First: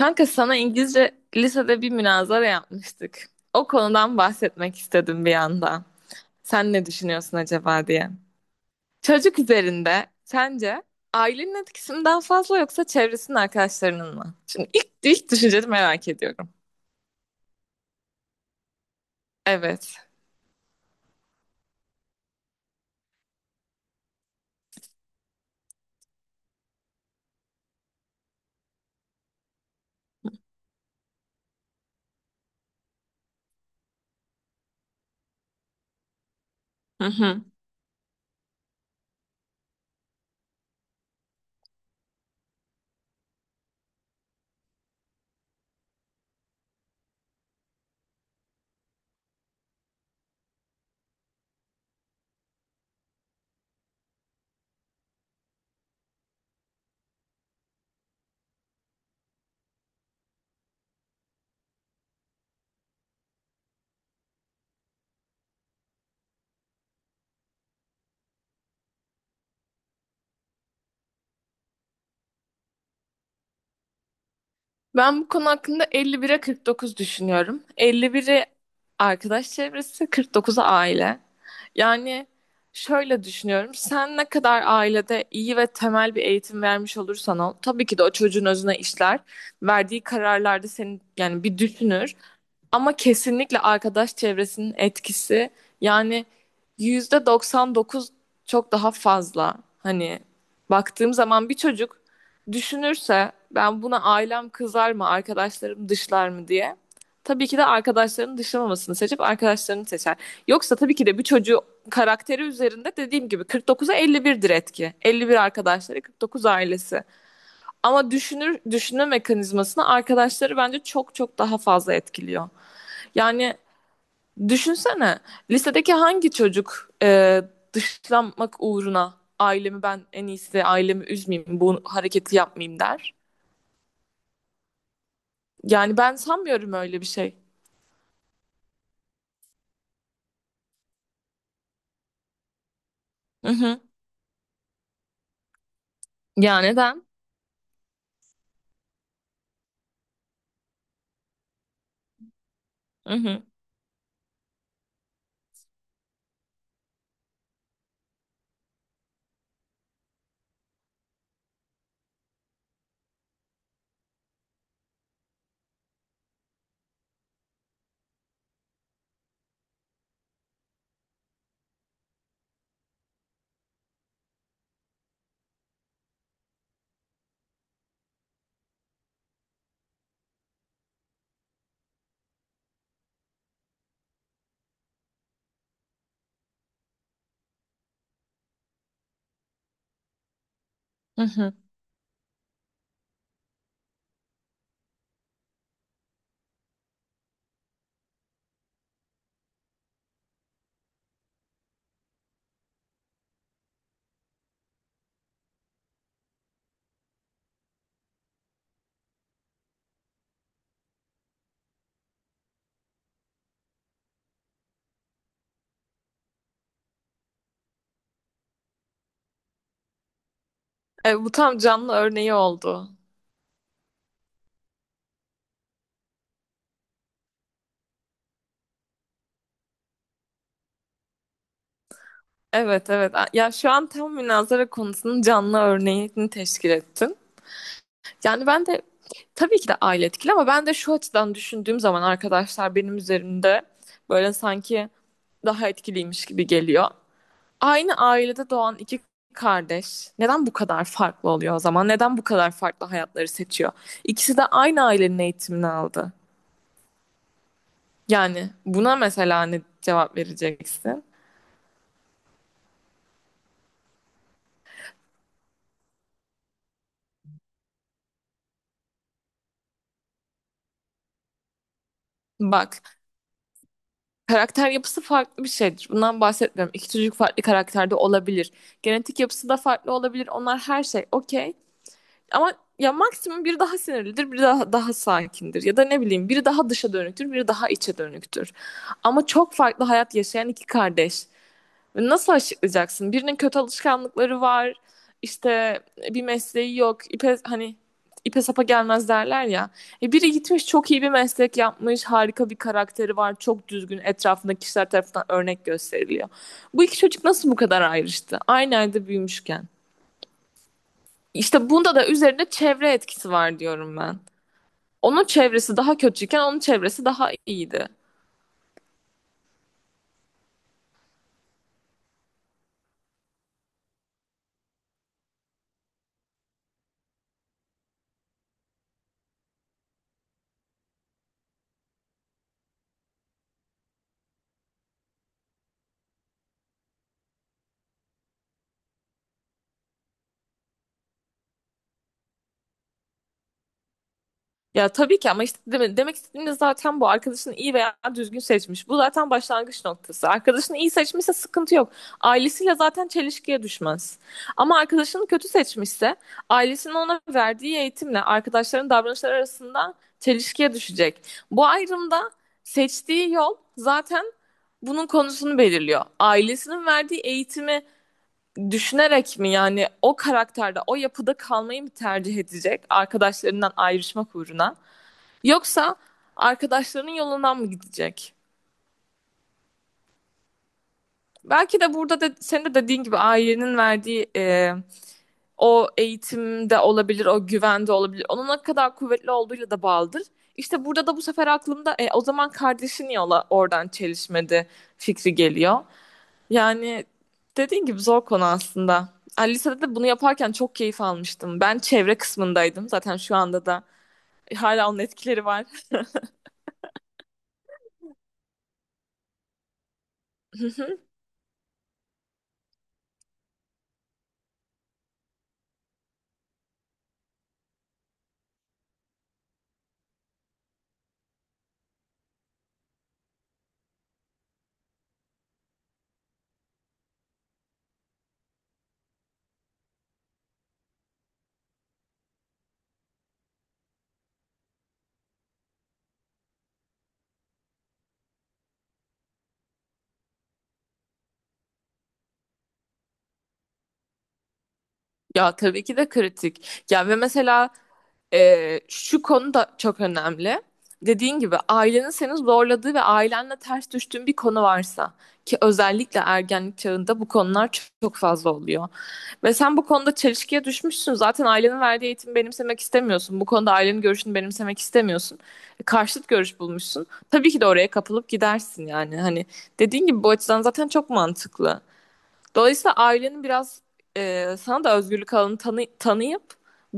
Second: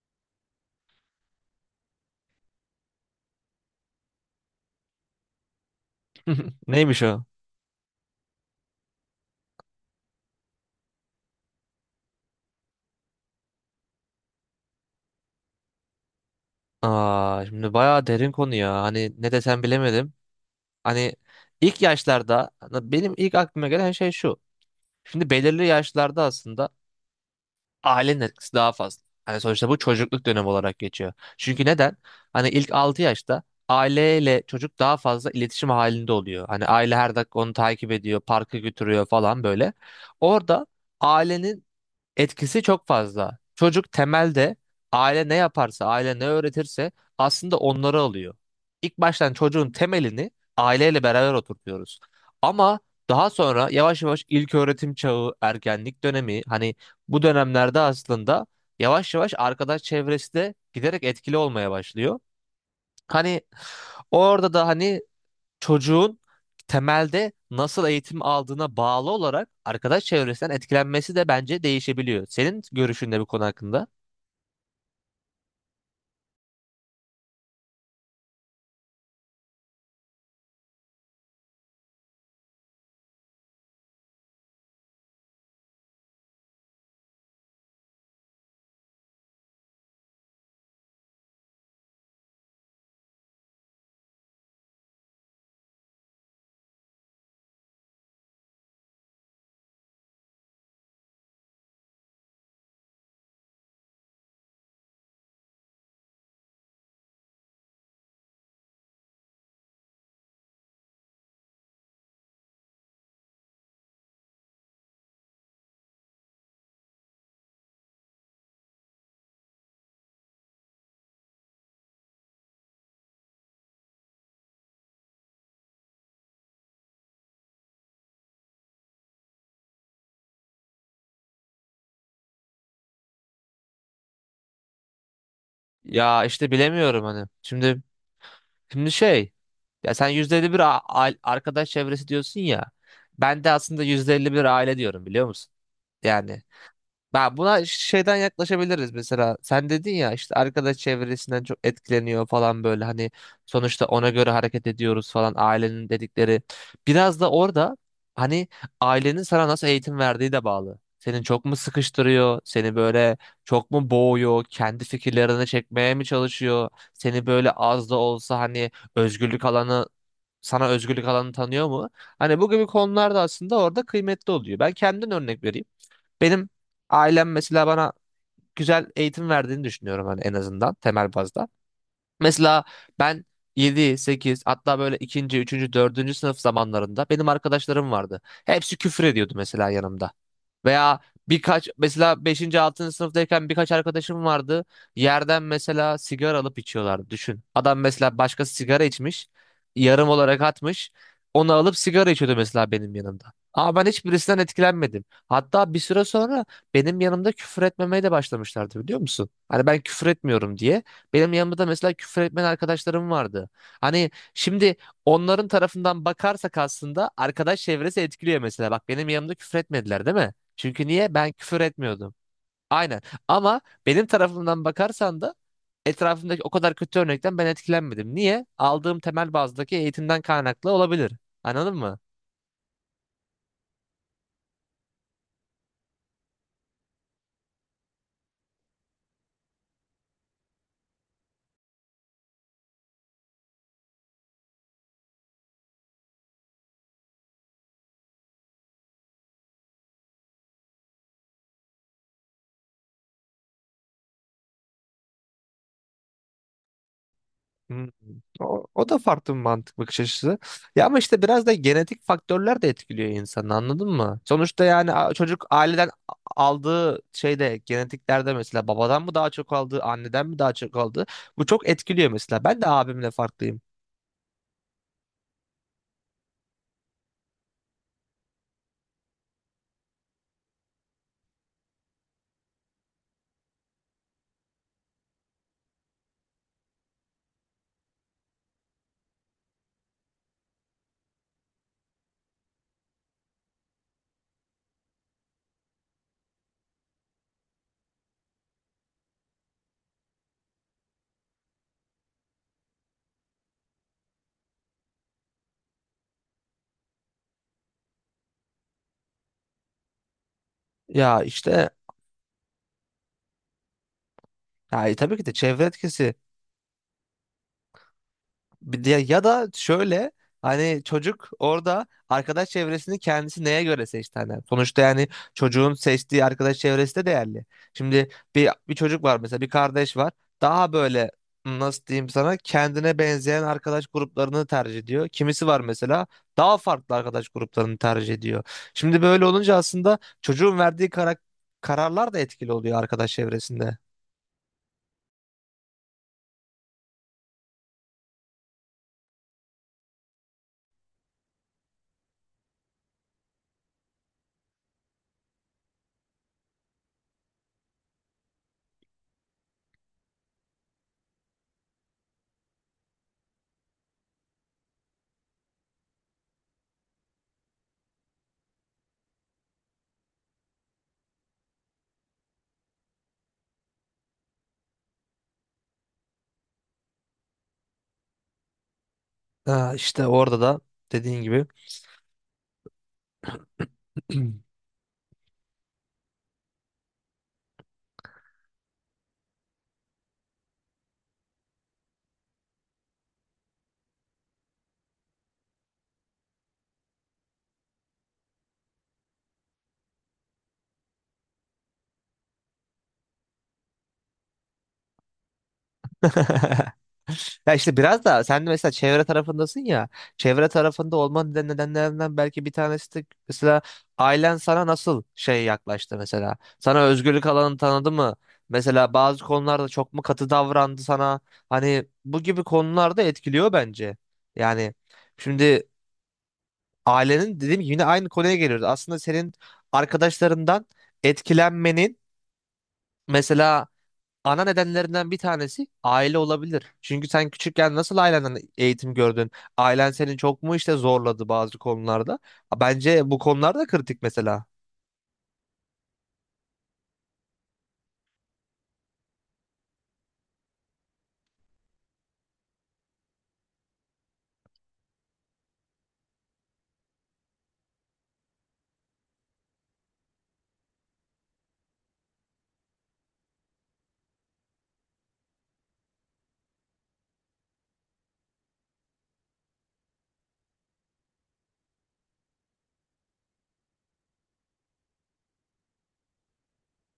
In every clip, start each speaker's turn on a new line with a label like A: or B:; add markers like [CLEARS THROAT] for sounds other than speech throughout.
A: Kanka sana İngilizce lisede bir münazara yapmıştık. O konudan bahsetmek istedim bir yandan.
B: [LAUGHS]
A: Sen ne
B: Neymiş o?
A: düşünüyorsun acaba diye. Çocuk üzerinde sence ailenin etkisi mi daha fazla yoksa çevresinin arkadaşlarının mı? Şimdi ilk düşünceni merak ediyorum.
B: Aa, şimdi bayağı derin konu ya. Hani ne desem
A: Evet.
B: bilemedim. Hani ilk yaşlarda benim ilk aklıma gelen şey şu. Şimdi belirli yaşlarda aslında ailenin etkisi daha fazla. Hani sonuçta bu çocukluk dönemi olarak geçiyor. Çünkü neden? Hani ilk 6 yaşta aileyle çocuk daha fazla iletişim halinde oluyor. Hani aile
A: Hı
B: her dakika
A: hı.
B: onu takip ediyor, parka götürüyor falan böyle. Orada ailenin etkisi çok fazla. Çocuk temelde aile ne yaparsa, aile ne öğretirse aslında onları alıyor. İlk baştan çocuğun temelini aileyle beraber oturtuyoruz. Ama daha sonra yavaş yavaş ilköğretim çağı, ergenlik dönemi hani bu dönemlerde aslında yavaş yavaş arkadaş çevresi de giderek etkili olmaya başlıyor. Hani orada da hani çocuğun temelde nasıl eğitim aldığına bağlı olarak arkadaş çevresinden etkilenmesi de bence değişebiliyor. Senin görüşün ne bu konu hakkında?
A: Ben bu konu hakkında 51'e 49 düşünüyorum. 51'i arkadaş çevresi, 49'u aile. Yani şöyle düşünüyorum. Sen ne kadar ailede iyi ve temel bir eğitim vermiş olursan ol, tabii ki de o çocuğun özüne işler. Verdiği kararlarda seni yani bir düşünür. Ama kesinlikle arkadaş çevresinin etkisi yani %99 çok daha fazla. Hani baktığım zaman bir çocuk düşünürse ben buna ailem kızar mı, arkadaşlarım dışlar mı diye. Tabii ki de arkadaşlarının dışlamamasını seçip arkadaşlarını seçer. Yoksa tabii ki de bir çocuğu karakteri üzerinde dediğim gibi 49'a 51'dir etki. 51 arkadaşları, 49 ailesi. Ama düşünür, düşünme mekanizmasını arkadaşları bence çok çok daha fazla etkiliyor. Yani düşünsene lisedeki hangi çocuk dışlanmak uğruna ailemi ben en iyisi ailemi üzmeyeyim bu hareketi yapmayayım der. Yani ben
B: Ya işte
A: sanmıyorum öyle
B: bilemiyorum
A: bir
B: hani.
A: şey.
B: Şimdi ya sen %51 arkadaş çevresi diyorsun ya. Ben
A: Hı
B: de
A: hı.
B: aslında %51 aile diyorum biliyor musun? Yani
A: Ya neden?
B: ben buna şeyden yaklaşabiliriz mesela. Sen dedin ya işte arkadaş çevresinden çok etkileniyor falan böyle hani
A: Hı hı.
B: sonuçta ona göre hareket ediyoruz falan ailenin dedikleri. Biraz da orada hani ailenin sana nasıl eğitim verdiği de bağlı. Senin çok mu sıkıştırıyor? Seni böyle çok mu boğuyor? Kendi fikirlerini çekmeye mi çalışıyor? Seni böyle az da olsa hani özgürlük alanı sana özgürlük alanı tanıyor mu? Hani bu gibi konularda aslında orada kıymetli oluyor. Ben kendimden örnek vereyim. Benim ailem mesela bana güzel eğitim verdiğini düşünüyorum hani en azından temel bazda. Mesela ben 7 8 hatta böyle ikinci üçüncü dördüncü sınıf zamanlarında benim arkadaşlarım vardı. Hepsi küfür ediyordu mesela yanımda. Veya
A: Hı hı.
B: birkaç mesela beşinci altıncı sınıftayken birkaç arkadaşım vardı. Yerden mesela sigara alıp içiyorlardı. Düşün. Adam mesela başkası sigara içmiş. Yarım olarak atmış. Onu alıp sigara içiyordu mesela benim yanımda. Ama ben hiçbirisinden etkilenmedim. Hatta bir süre sonra benim yanımda küfür etmemeye de başlamışlardı biliyor musun? Hani ben küfür etmiyorum diye. Benim yanımda da mesela küfür etmeyen arkadaşlarım vardı. Hani şimdi onların tarafından bakarsak aslında arkadaş çevresi etkiliyor mesela. Bak benim yanımda küfür etmediler değil mi? Çünkü niye?
A: E, bu
B: Ben
A: tam
B: küfür
A: canlı
B: etmiyordum.
A: örneği oldu.
B: Aynen. Ama benim tarafımdan bakarsan da etrafımdaki o kadar kötü örnekten ben etkilenmedim. Niye? Aldığım temel bazdaki eğitimden kaynaklı olabilir. Anladın mı?
A: Evet, evet. Ya şu an tam münazara konusunun canlı örneğini teşkil ettin. Yani ben de tabii ki de aile etkili ama ben de şu açıdan düşündüğüm zaman arkadaşlar benim üzerimde böyle sanki daha etkiliymiş gibi geliyor. Aynı ailede doğan iki kardeş neden bu kadar farklı oluyor o zaman? Neden bu kadar farklı hayatları seçiyor? İkisi de aynı ailenin eğitimini aldı.
B: Hmm.
A: Yani
B: O
A: buna
B: da farklı bir
A: mesela ne
B: mantık bakış
A: cevap
B: açısı. Ya ama
A: vereceksin?
B: işte biraz da genetik faktörler de etkiliyor insanı anladın mı? Sonuçta yani çocuk aileden aldığı şeyde genetiklerde mesela babadan mı daha çok aldı, anneden mi daha çok aldı? Bu çok etkiliyor mesela. Ben de
A: Bak,
B: abimle farklıyım.
A: karakter yapısı farklı bir şeydir. Bundan bahsetmiyorum. İki çocuk farklı karakterde olabilir. Genetik yapısı da farklı olabilir. Onlar her şey okey. Ama ya maksimum biri daha sinirlidir, biri daha sakindir ya da ne bileyim biri daha dışa dönüktür, biri daha içe dönüktür. Ama çok farklı hayat yaşayan iki kardeş. Ve nasıl açıklayacaksın? Birinin kötü alışkanlıkları var, işte bir mesleği yok, hani ipe sapa gelmez derler ya. E biri gitmiş çok iyi bir meslek yapmış, harika bir karakteri var, çok düzgün, etrafındaki kişiler tarafından örnek gösteriliyor. Bu iki çocuk nasıl bu kadar ayrıştı? Aynı evde büyümüşken.
B: Ya
A: İşte
B: işte.
A: bunda da üzerinde çevre etkisi var diyorum ben.
B: Yani tabii
A: Onun
B: ki de çevre
A: çevresi daha
B: etkisi.
A: kötüyken onun çevresi daha iyiydi.
B: Ya da şöyle hani çocuk orada arkadaş çevresini kendisi neye göre seçti hani. Sonuçta yani çocuğun seçtiği arkadaş çevresi de değerli. Şimdi bir çocuk var mesela bir kardeş var. Daha böyle nasıl diyeyim sana kendine benzeyen arkadaş gruplarını tercih ediyor. Kimisi var mesela daha farklı arkadaş gruplarını tercih ediyor. Şimdi böyle olunca aslında çocuğun verdiği kararlar da etkili oluyor arkadaş çevresinde.
A: Ya tabii ki, ama işte demek istediğim de zaten bu arkadaşını iyi veya düzgün seçmiş. Bu zaten başlangıç noktası. Arkadaşını iyi seçmişse sıkıntı yok. Ailesiyle zaten çelişkiye düşmez. Ama arkadaşını kötü seçmişse ailesinin ona verdiği eğitimle arkadaşların davranışları arasında çelişkiye düşecek. Bu ayrımda seçtiği yol zaten bunun konusunu belirliyor. Ailesinin verdiği eğitimi düşünerek mi yani o karakterde, o yapıda kalmayı mı tercih edecek arkadaşlarından ayrışmak uğruna? Yoksa arkadaşlarının yolundan mı gidecek?
B: Ha, işte orada da dediğin gibi.
A: Belki de burada da senin de dediğin gibi ailenin verdiği
B: [CLEARS THROAT]
A: o eğitimde olabilir, o güvende olabilir. Onun ne kadar kuvvetli olduğuyla da bağlıdır. İşte burada da bu sefer aklımda o zaman kardeşin yola oradan çelişmedi fikri geliyor. Yani dediğin gibi zor konu aslında. Yani lisede de bunu yaparken çok keyif almıştım. Ben çevre kısmındaydım. Zaten şu anda da hala onun etkileri var.
B: [LAUGHS] Ya işte biraz da sen de mesela çevre tarafındasın ya. Çevre tarafında
A: [LAUGHS]
B: olmanın nedenlerinden belki bir tanesi de mesela ailen sana nasıl yaklaştı mesela. Sana özgürlük alanını tanıdı mı? Mesela bazı konularda çok mu katı davrandı sana? Hani bu gibi konularda etkiliyor bence. Yani şimdi ailenin dediğim gibi yine aynı konuya geliyoruz. Aslında senin arkadaşlarından etkilenmenin mesela ana nedenlerinden bir tanesi aile olabilir. Çünkü sen küçükken nasıl ailenden eğitim gördün? Ailen seni çok mu işte zorladı bazı konularda? Bence bu konular da kritik mesela.
A: Ya tabii ki de kritik. Ya ve mesela şu konu da çok önemli. Dediğin gibi ailenin seni zorladığı ve ailenle ters düştüğün bir konu varsa ki özellikle ergenlik çağında bu konular çok, çok fazla oluyor. Ve sen bu konuda çelişkiye düşmüşsün. Zaten ailenin verdiği eğitimi benimsemek istemiyorsun. Bu konuda ailenin görüşünü benimsemek istemiyorsun. E, karşıt görüş bulmuşsun. Tabii ki de oraya kapılıp gidersin yani. Hani dediğin gibi bu açıdan zaten çok mantıklı. Dolayısıyla ailenin biraz sana da özgürlük alanı tanıyıp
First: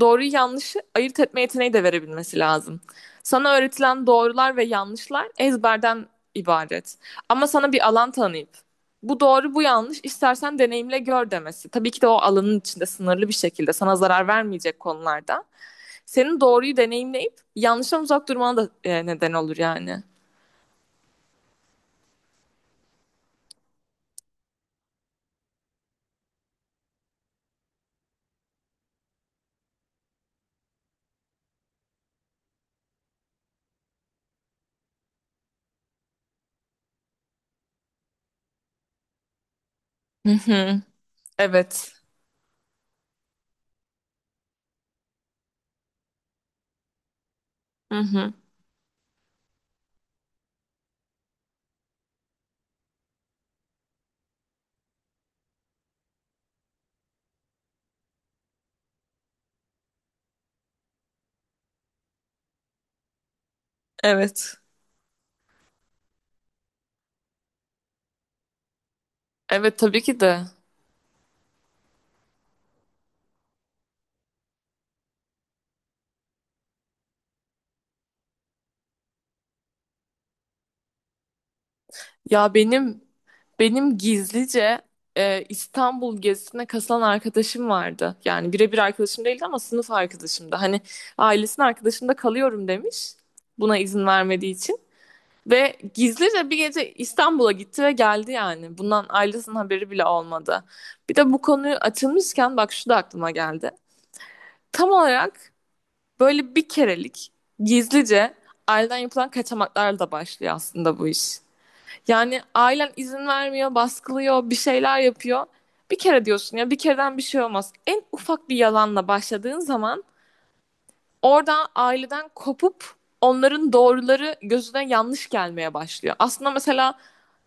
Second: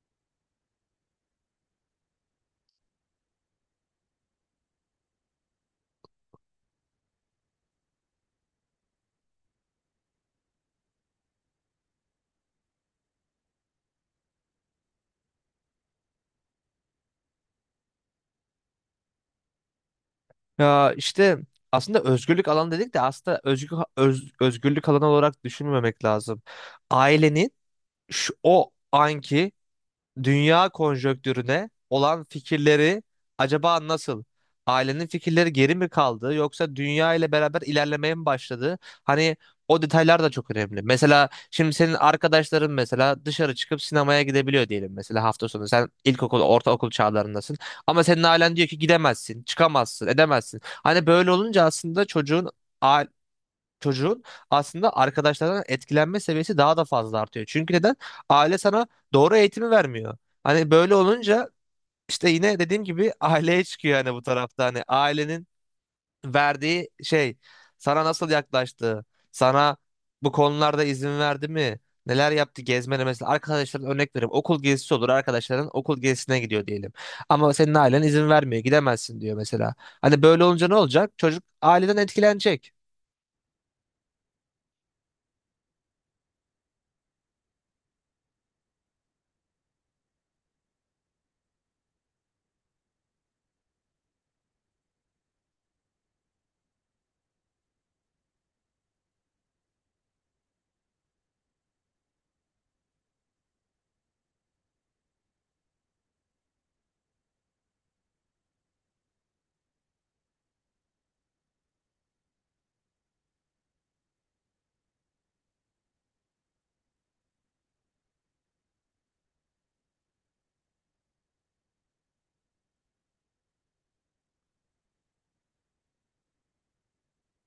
A: doğruyu yanlışı ayırt etme yeteneği de verebilmesi lazım. Sana öğretilen doğrular ve yanlışlar ezberden ibaret. Ama sana bir alan tanıyıp bu doğru bu yanlış istersen deneyimle gör demesi. Tabii ki de o alanın içinde sınırlı bir şekilde sana zarar vermeyecek konularda. Senin doğruyu deneyimleyip yanlıştan uzak durmana da neden olur yani.
B: Ya işte aslında özgürlük alanı dedik de aslında özgürlük alanı olarak düşünmemek lazım. Ailenin şu, o anki dünya konjonktürüne olan fikirleri acaba nasıl? Ailenin fikirleri geri mi kaldı yoksa dünya ile beraber ilerlemeye mi başladı? Hani o detaylar da
A: Hı
B: çok
A: hı.
B: önemli. Mesela şimdi
A: Evet.
B: senin arkadaşların mesela dışarı çıkıp sinemaya gidebiliyor diyelim mesela hafta sonu. Sen ilkokul, ortaokul çağlarındasın.
A: Hı
B: Ama senin
A: hı.
B: ailen diyor ki gidemezsin, çıkamazsın, edemezsin. Hani böyle olunca aslında çocuğun aslında arkadaşlarından etkilenme seviyesi daha da fazla artıyor. Çünkü neden? Aile sana doğru eğitimi vermiyor. Hani böyle olunca işte yine dediğim gibi [LAUGHS] aileye çıkıyor hani bu
A: Evet.
B: tarafta. Hani ailenin verdiği şey sana nasıl yaklaştı, sana
A: Evet, tabii ki
B: bu
A: de.
B: konularda izin verdi mi? Neler yaptı gezmene mesela arkadaşların örnek verip okul gezisi olur arkadaşların okul gezisine gidiyor diyelim. Ama senin ailen izin vermiyor gidemezsin diyor mesela. Hani böyle olunca ne olacak? Çocuk aileden
A: Ya
B: etkilenecek.
A: benim gizlice İstanbul gezisine katılan arkadaşım vardı. Yani birebir arkadaşım değildi ama sınıf arkadaşımdı. Hani ailesinin arkadaşımda kalıyorum demiş. Buna izin vermediği için. Ve gizlice bir gece İstanbul'a gitti ve geldi yani. Bundan ailesinin haberi bile olmadı. Bir de bu konuyu açılmışken bak şu da aklıma geldi. Tam olarak böyle bir kerelik gizlice aileden yapılan kaçamaklarla da başlıyor aslında bu iş. Yani ailen izin vermiyor, baskılıyor, bir şeyler yapıyor. Bir kere diyorsun ya, bir kereden bir şey olmaz. En ufak bir yalanla başladığın zaman orada aileden kopup onların doğruları gözüne yanlış gelmeye başlıyor. Aslında mesela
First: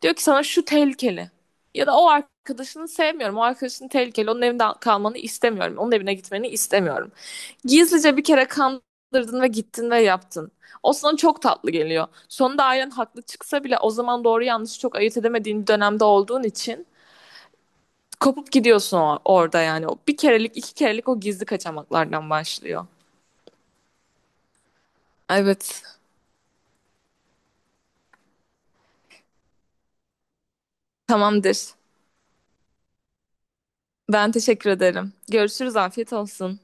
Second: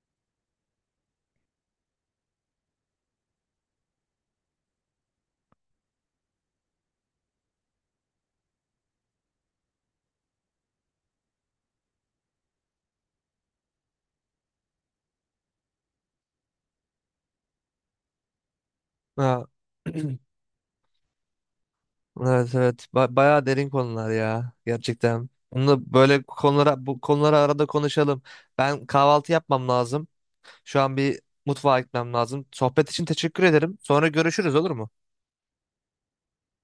A: diyor ki sana şu tehlikeli. Ya da o arkadaşını sevmiyorum. O arkadaşın tehlikeli. Onun evinde kalmanı istemiyorum. Onun evine gitmeni istemiyorum. Gizlice bir kere kandırdın ve gittin ve yaptın. O sana çok tatlı geliyor. Sonunda ailen haklı çıksa bile o zaman doğru yanlışı çok ayırt edemediğin bir dönemde olduğun için kopup gidiyorsun
B: Ha.
A: orada yani. O bir
B: [CLEARS THROAT]
A: kerelik, iki kerelik o gizli kaçamaklardan
B: Evet
A: başlıyor.
B: evet bayağı derin konular ya gerçekten.
A: Evet,
B: Bunu böyle konulara bu konuları arada konuşalım. Ben kahvaltı yapmam lazım. Şu an bir
A: tamamdır.
B: mutfağa gitmem lazım. Sohbet için teşekkür ederim. Sonra
A: Ben
B: görüşürüz
A: teşekkür
B: olur mu?
A: ederim. Görüşürüz, afiyet olsun.